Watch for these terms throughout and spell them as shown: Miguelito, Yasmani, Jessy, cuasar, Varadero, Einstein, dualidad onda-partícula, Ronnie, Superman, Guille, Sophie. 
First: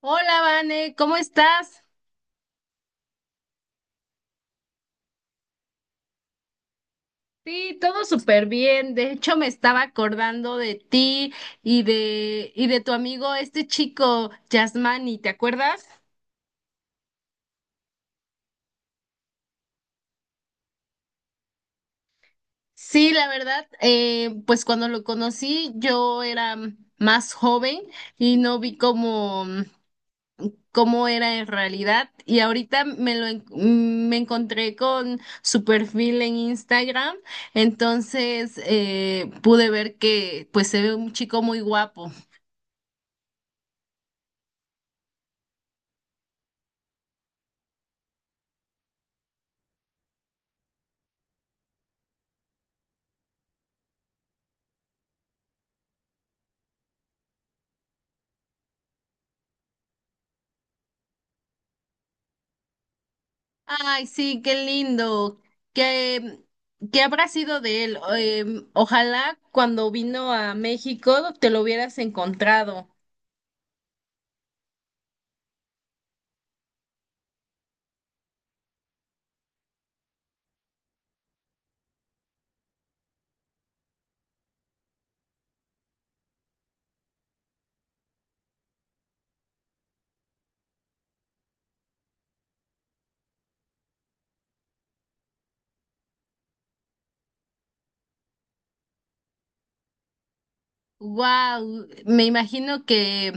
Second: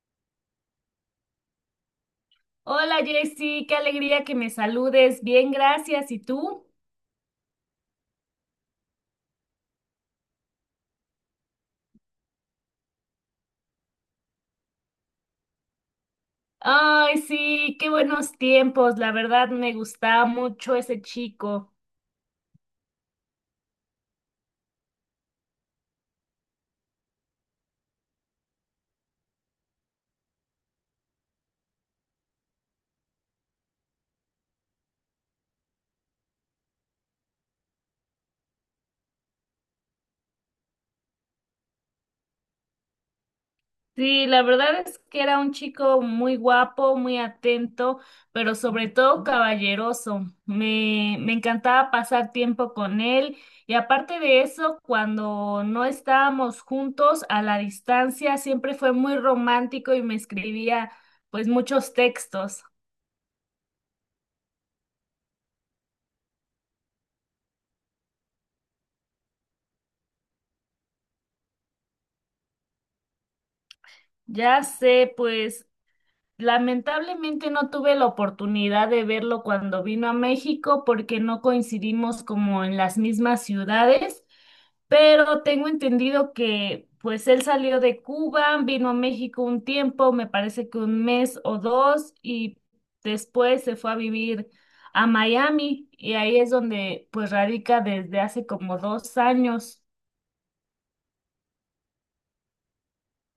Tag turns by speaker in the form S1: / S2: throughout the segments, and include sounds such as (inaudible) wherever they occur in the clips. S1: Hola, Vane, ¿cómo estás?
S2: Hola Jessy, qué alegría que me saludes. Bien, gracias. ¿Y tú?
S1: Sí, todo súper bien. De hecho, me estaba acordando de ti y de tu amigo, este chico, Yasmani, ¿te acuerdas?
S2: Ay, sí, qué buenos tiempos. La verdad me gustaba mucho ese chico.
S1: Sí, la verdad, pues cuando lo conocí, yo era más joven y no vi cómo era en realidad. Y ahorita me encontré con su perfil en Instagram, entonces pude ver que pues se ve un chico muy guapo.
S2: Sí, la verdad es que era un chico muy guapo, muy atento, pero sobre todo caballeroso. Me encantaba pasar tiempo con él y aparte de eso, cuando no estábamos juntos a la distancia, siempre fue muy romántico y me escribía pues muchos textos.
S1: Ay, sí, qué lindo. ¿Qué, ¿qué habrá sido de él? Ojalá cuando vino a México te lo hubieras encontrado.
S2: Ya sé, pues lamentablemente no tuve la oportunidad de verlo cuando vino a México porque no coincidimos como en las mismas ciudades, pero tengo entendido que pues él salió de Cuba, vino a México un tiempo, me parece que un mes o dos, y después se fue a vivir a Miami y ahí es donde pues radica desde hace como 2 años.
S1: Wow, me imagino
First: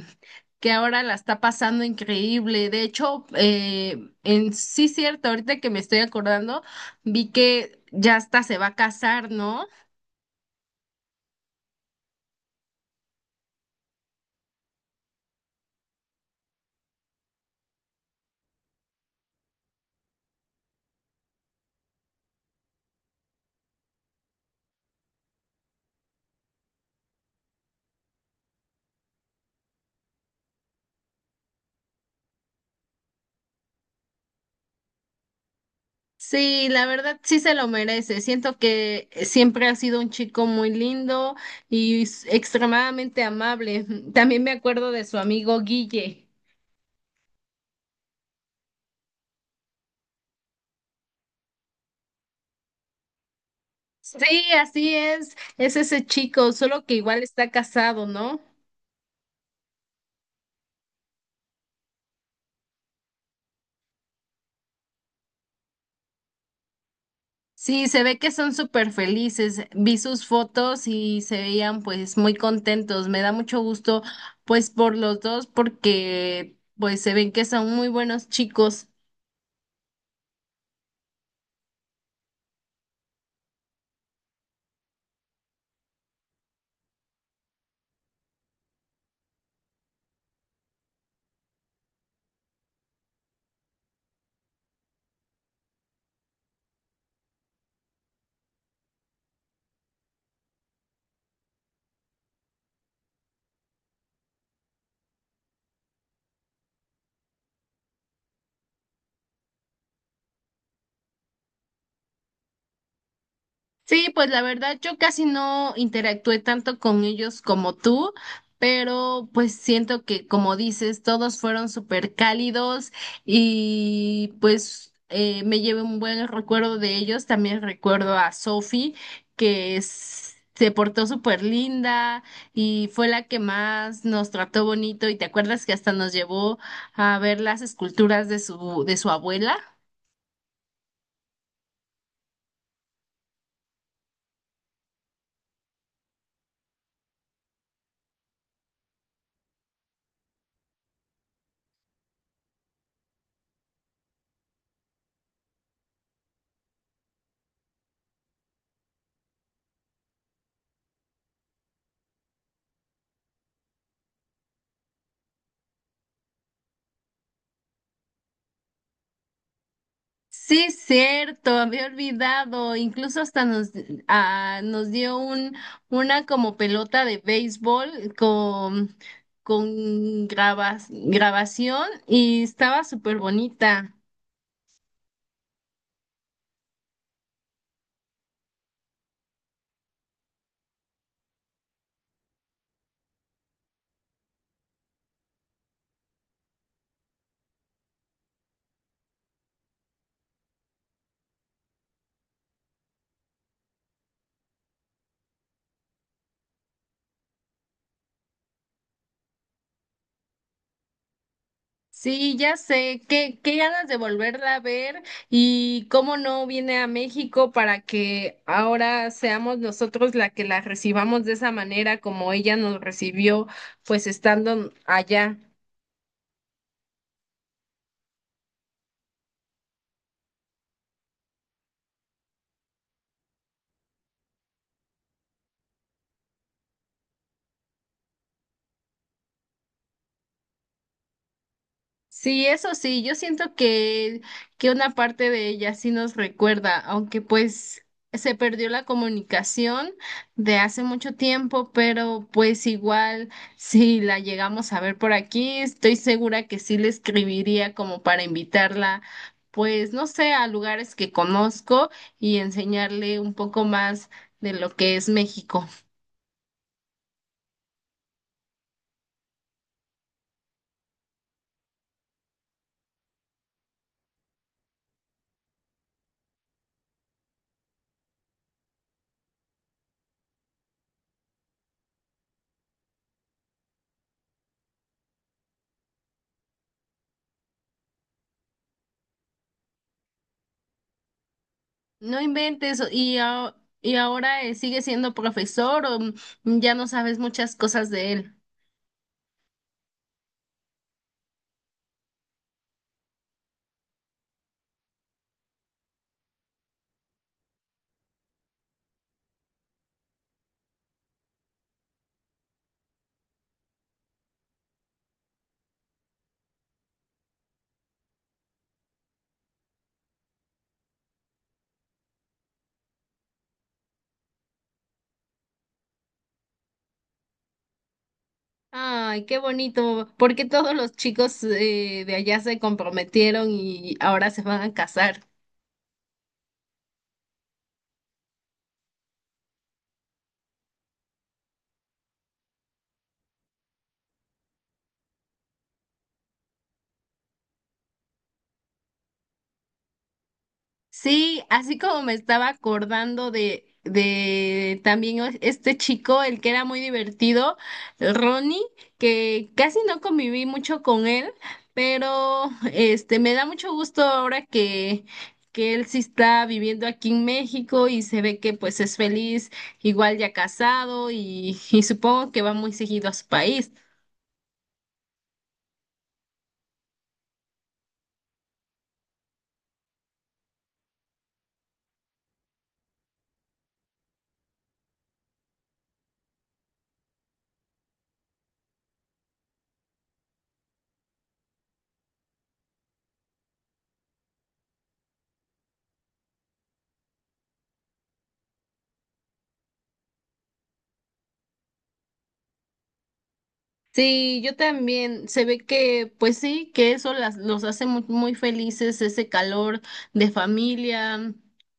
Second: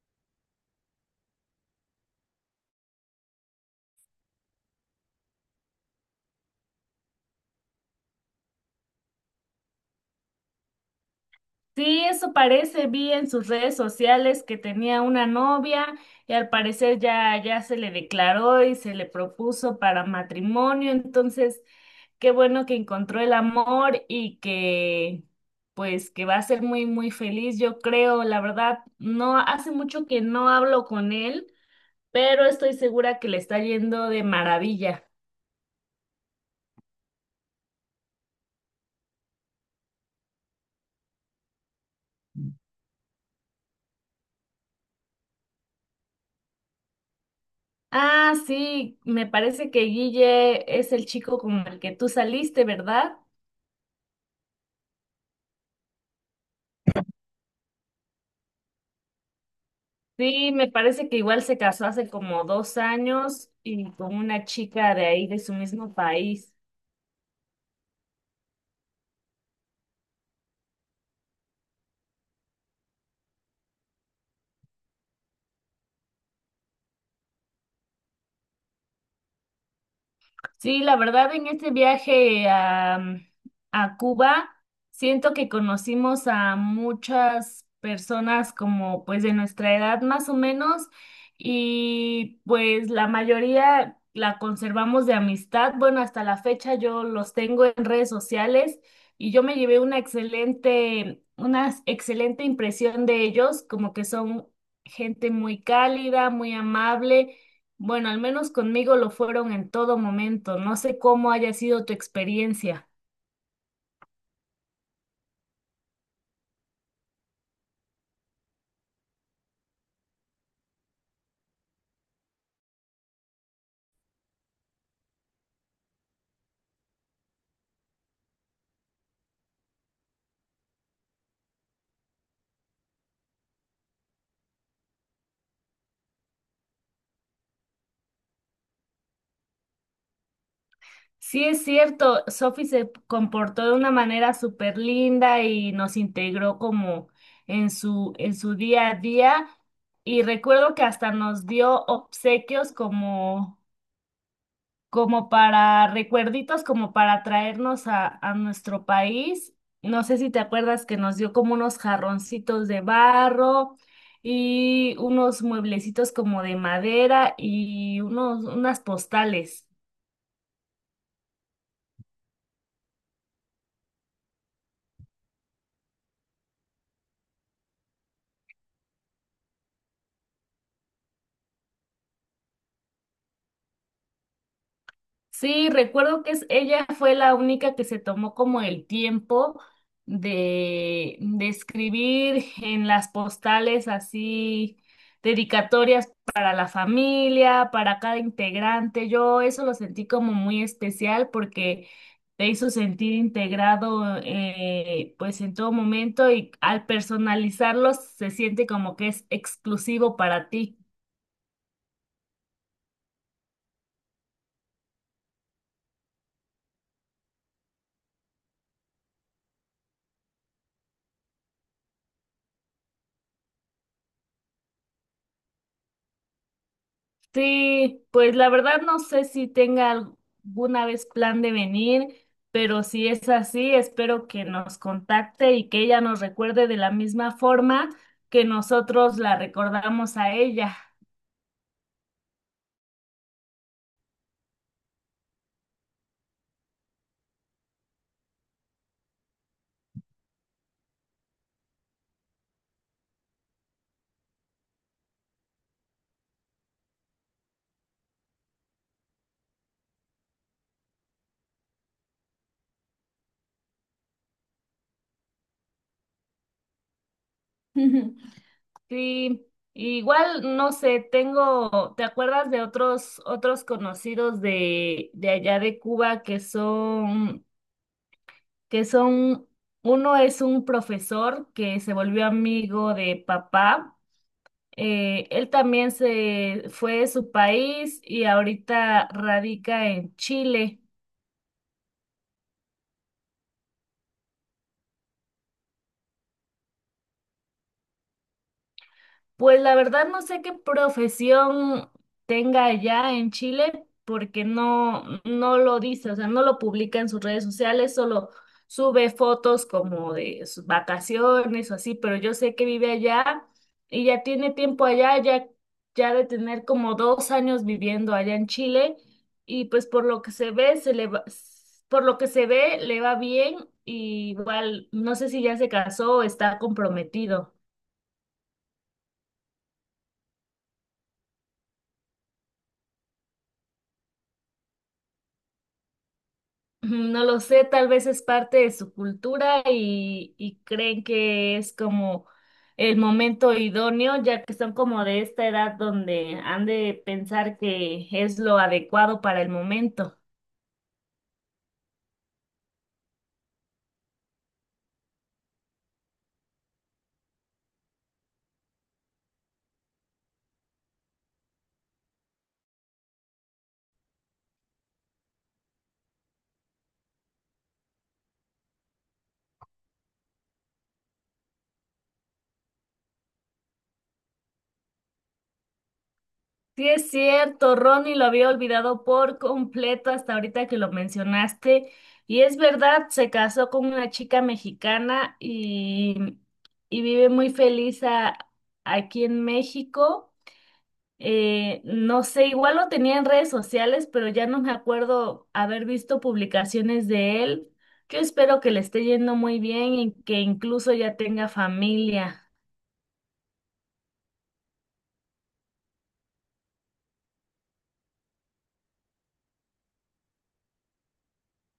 S1: que ahora la está pasando increíble. De hecho, en sí cierto, ahorita que me estoy acordando, vi que ya hasta se va a casar, ¿no?
S2: Sí, eso parece, vi en sus redes sociales que tenía una novia y al parecer ya se le declaró y se le propuso para matrimonio, entonces qué bueno que encontró el amor y que pues que va a ser muy muy feliz, yo creo. La verdad, no hace mucho que no hablo con él, pero estoy segura que le está yendo de maravilla.
S1: Sí, la verdad sí se lo merece. Siento que siempre ha sido un chico muy lindo y extremadamente amable. (laughs) También me acuerdo de su amigo Guille.
S2: Ah, sí, me parece que Guille es el chico con el que tú saliste, ¿verdad?
S1: Sí, así es ese chico, solo que igual está casado, ¿no?
S2: Sí, me parece que igual se casó hace como 2 años y con una chica de ahí, de su mismo país.
S1: Sí, se ve que son súper felices. Vi sus fotos y se veían pues muy contentos. Me da mucho gusto pues por los dos porque pues se ven que son muy buenos chicos.
S2: Sí, la verdad, en este viaje a, a Cuba, siento que conocimos a muchas personas como pues de nuestra edad más o menos y pues la mayoría la conservamos de amistad. Bueno, hasta la fecha yo los tengo en redes sociales y yo me llevé una excelente impresión de ellos, como que son gente muy cálida, muy amable. Bueno, al menos conmigo lo fueron en todo momento. No sé cómo haya sido tu experiencia.
S1: Sí, pues la verdad yo casi no interactué tanto con ellos como tú, pero pues siento que como dices, todos fueron súper cálidos y pues me llevé un buen recuerdo de ellos. También recuerdo a Sophie, que se portó súper linda y fue la que más nos trató bonito. ¿Y te acuerdas que hasta nos llevó a ver las esculturas de de su abuela?
S2: Sí, es cierto, Sophie se comportó de una manera súper linda y nos integró como en su día a día. Y recuerdo que hasta nos dio obsequios como como para recuerditos, como para traernos a nuestro país. No sé si te acuerdas que nos dio como unos jarroncitos de barro y unos mueblecitos como de madera y unos, unas postales.
S1: Sí, cierto, había olvidado. Incluso hasta ah, nos dio una como pelota de béisbol con grabación y estaba súper bonita.
S2: Sí, recuerdo que ella fue la única que se tomó como el tiempo de escribir en las postales así dedicatorias para la familia, para cada integrante. Yo eso lo sentí como muy especial porque te hizo sentir integrado pues en todo momento, y al personalizarlos se siente como que es exclusivo para ti.
S1: Sí, ya sé, qué ganas de volverla a ver y cómo no viene a México para que ahora seamos nosotros la que la recibamos de esa manera como ella nos recibió, pues estando allá.
S2: Sí, pues la verdad no sé si tenga alguna vez plan de venir, pero si es así, espero que nos contacte y que ella nos recuerde de la misma forma que nosotros la recordamos a ella.
S1: Sí, eso sí, yo siento que una parte de ella sí nos recuerda, aunque pues se perdió la comunicación de hace mucho tiempo, pero pues igual si la llegamos a ver por aquí, estoy segura que sí le escribiría como para invitarla, pues no sé, a lugares que conozco y enseñarle un poco más de lo que es México.
S2: (laughs) Sí, igual no sé, tengo, ¿te acuerdas de otros conocidos de allá de Cuba que son uno es un profesor que se volvió amigo de papá? Él también se fue de su país y ahorita radica en Chile.
S1: No inventes, y ahora sigue siendo profesor o ya no sabes muchas cosas de él.
S2: Pues la verdad no sé qué profesión tenga allá en Chile, porque no, no lo dice, o sea, no lo publica en sus redes sociales, solo sube fotos como de sus vacaciones o así, pero yo sé que vive allá y ya tiene tiempo allá, ya, ya de tener como 2 años viviendo allá en Chile, y pues por lo que se ve, se le va, por lo que se ve, le va bien, y igual no sé si ya se casó o está comprometido.
S1: Ay, qué bonito, porque todos los chicos de allá se comprometieron y ahora se van a casar.
S2: No lo sé, tal vez es parte de su cultura y creen que es como el momento idóneo, ya que son como de esta edad donde han de pensar que es lo adecuado para el momento.
S1: Sí, así como me estaba acordando de también este chico, el que era muy divertido, el Ronnie, que casi no conviví mucho con él, pero este me da mucho gusto ahora que él sí está viviendo aquí en México y se ve que pues es feliz, igual ya casado y supongo que va muy seguido a su país.
S2: Sí, es cierto, Ronnie lo había olvidado por completo hasta ahorita que lo mencionaste. Y es verdad, se casó con una chica mexicana y vive muy feliz aquí en México. No sé, igual lo tenía en redes sociales, pero ya no me acuerdo haber visto publicaciones de él. Yo espero que le esté yendo muy bien y que incluso ya tenga familia.
S1: Sí, yo también. Se ve que, pues sí, que eso los hace muy felices, ese calor de familia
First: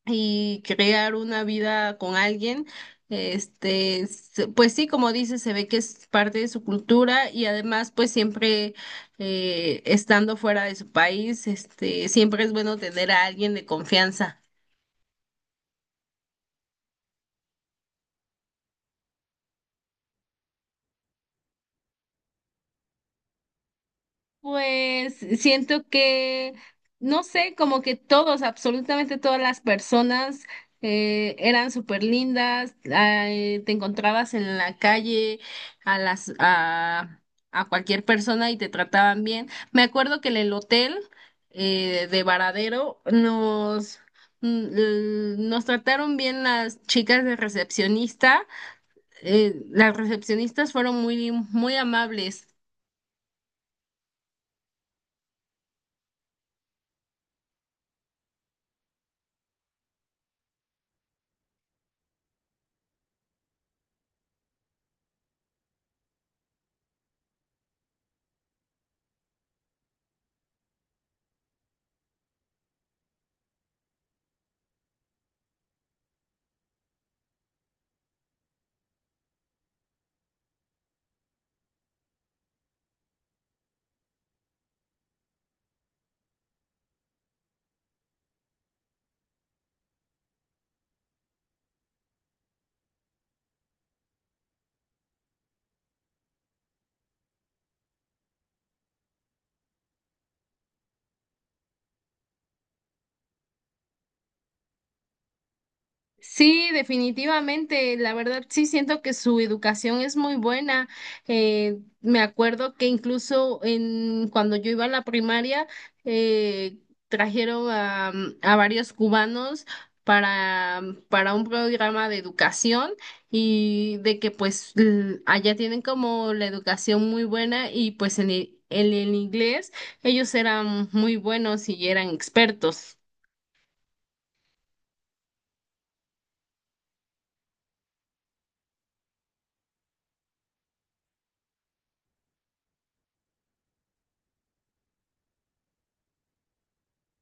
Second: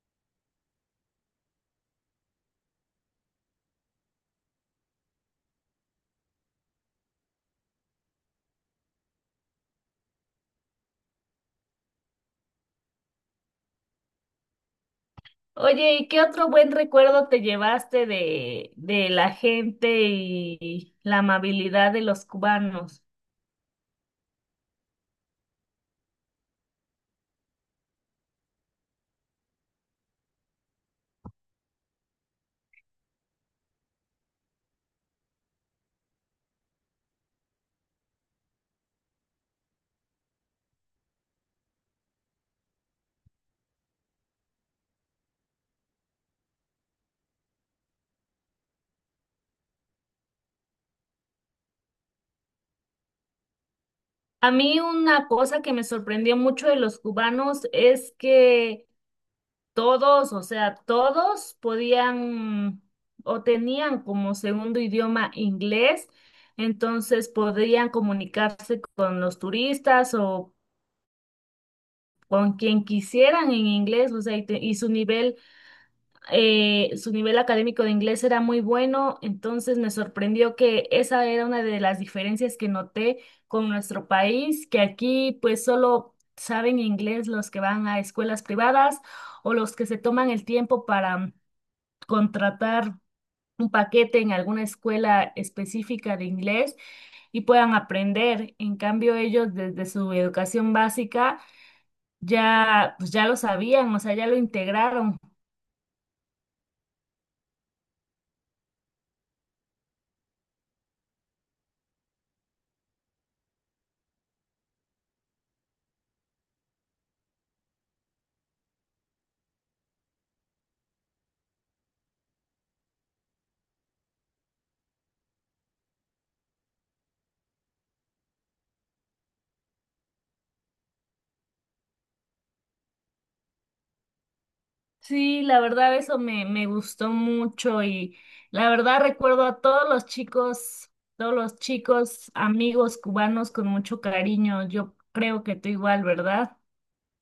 S1: y crear una vida con alguien. Este, pues sí, como dices, se ve que es parte de su cultura y además, pues siempre estando fuera de su país, este, siempre es bueno tener a alguien de confianza.
S2: Oye, ¿y qué otro buen recuerdo te llevaste de la gente y la amabilidad de los cubanos?
S1: Pues siento no sé, como que todos, absolutamente todas las personas eran súper lindas, ay, te encontrabas en la calle a las a, a cualquier persona y te trataban bien. Me acuerdo que en el hotel de Varadero nos trataron bien las chicas de recepcionista. Las recepcionistas fueron muy muy amables.
S2: A mí una cosa que me sorprendió mucho de los cubanos es que todos, o sea, todos podían o tenían como segundo idioma inglés, entonces podían comunicarse con los turistas o con quien quisieran en inglés, o sea, y su nivel académico de inglés era muy bueno, entonces me sorprendió que esa era una de las diferencias que noté con nuestro país, que aquí pues solo saben inglés los que van a escuelas privadas o los que se toman el tiempo para contratar un paquete en alguna escuela específica de inglés y puedan aprender. En cambio, ellos desde su educación básica ya, pues ya lo sabían, o sea, ya lo integraron.
S1: Sí, definitivamente, la verdad sí siento que su educación es muy buena. Me acuerdo que incluso en cuando yo iba a la primaria eh, trajeron a varios cubanos para, para un programa de educación y de que pues allá tienen como la educación muy buena y pues en en el inglés ellos eran muy buenos y eran expertos.
S2: Sí, la verdad eso me gustó mucho, y la verdad recuerdo a todos los chicos amigos cubanos con mucho cariño. Yo creo que tú igual, ¿verdad?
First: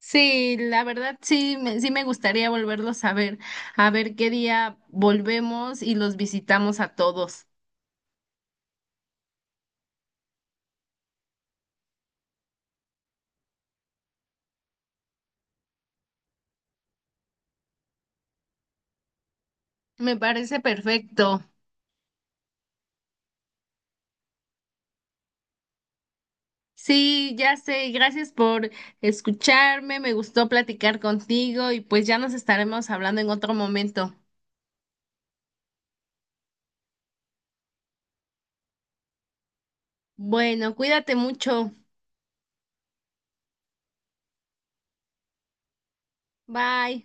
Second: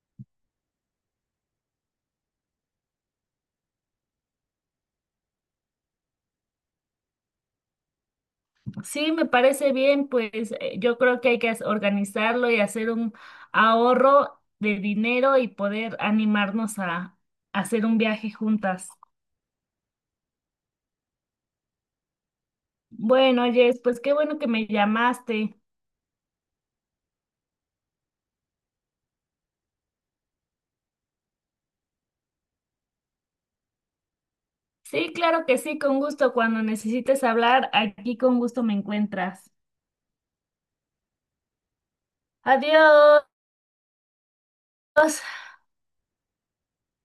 S1: Sí, la verdad sí, sí me gustaría volverlos a ver qué día volvemos y los visitamos a todos.
S2: Sí, me parece bien, pues yo creo que hay que organizarlo y hacer un ahorro de dinero y poder animarnos a hacer un viaje juntas.
S1: Me parece perfecto.
S2: Bueno, Jess, pues qué bueno que me llamaste.
S1: Sí, ya sé, gracias por escucharme, me gustó platicar contigo y pues ya nos estaremos hablando en otro momento.
S2: Sí, claro que sí, con gusto. Cuando necesites hablar, aquí con gusto me encuentras.
S1: Bueno, cuídate mucho.
S2: Adiós.
S1: Bye.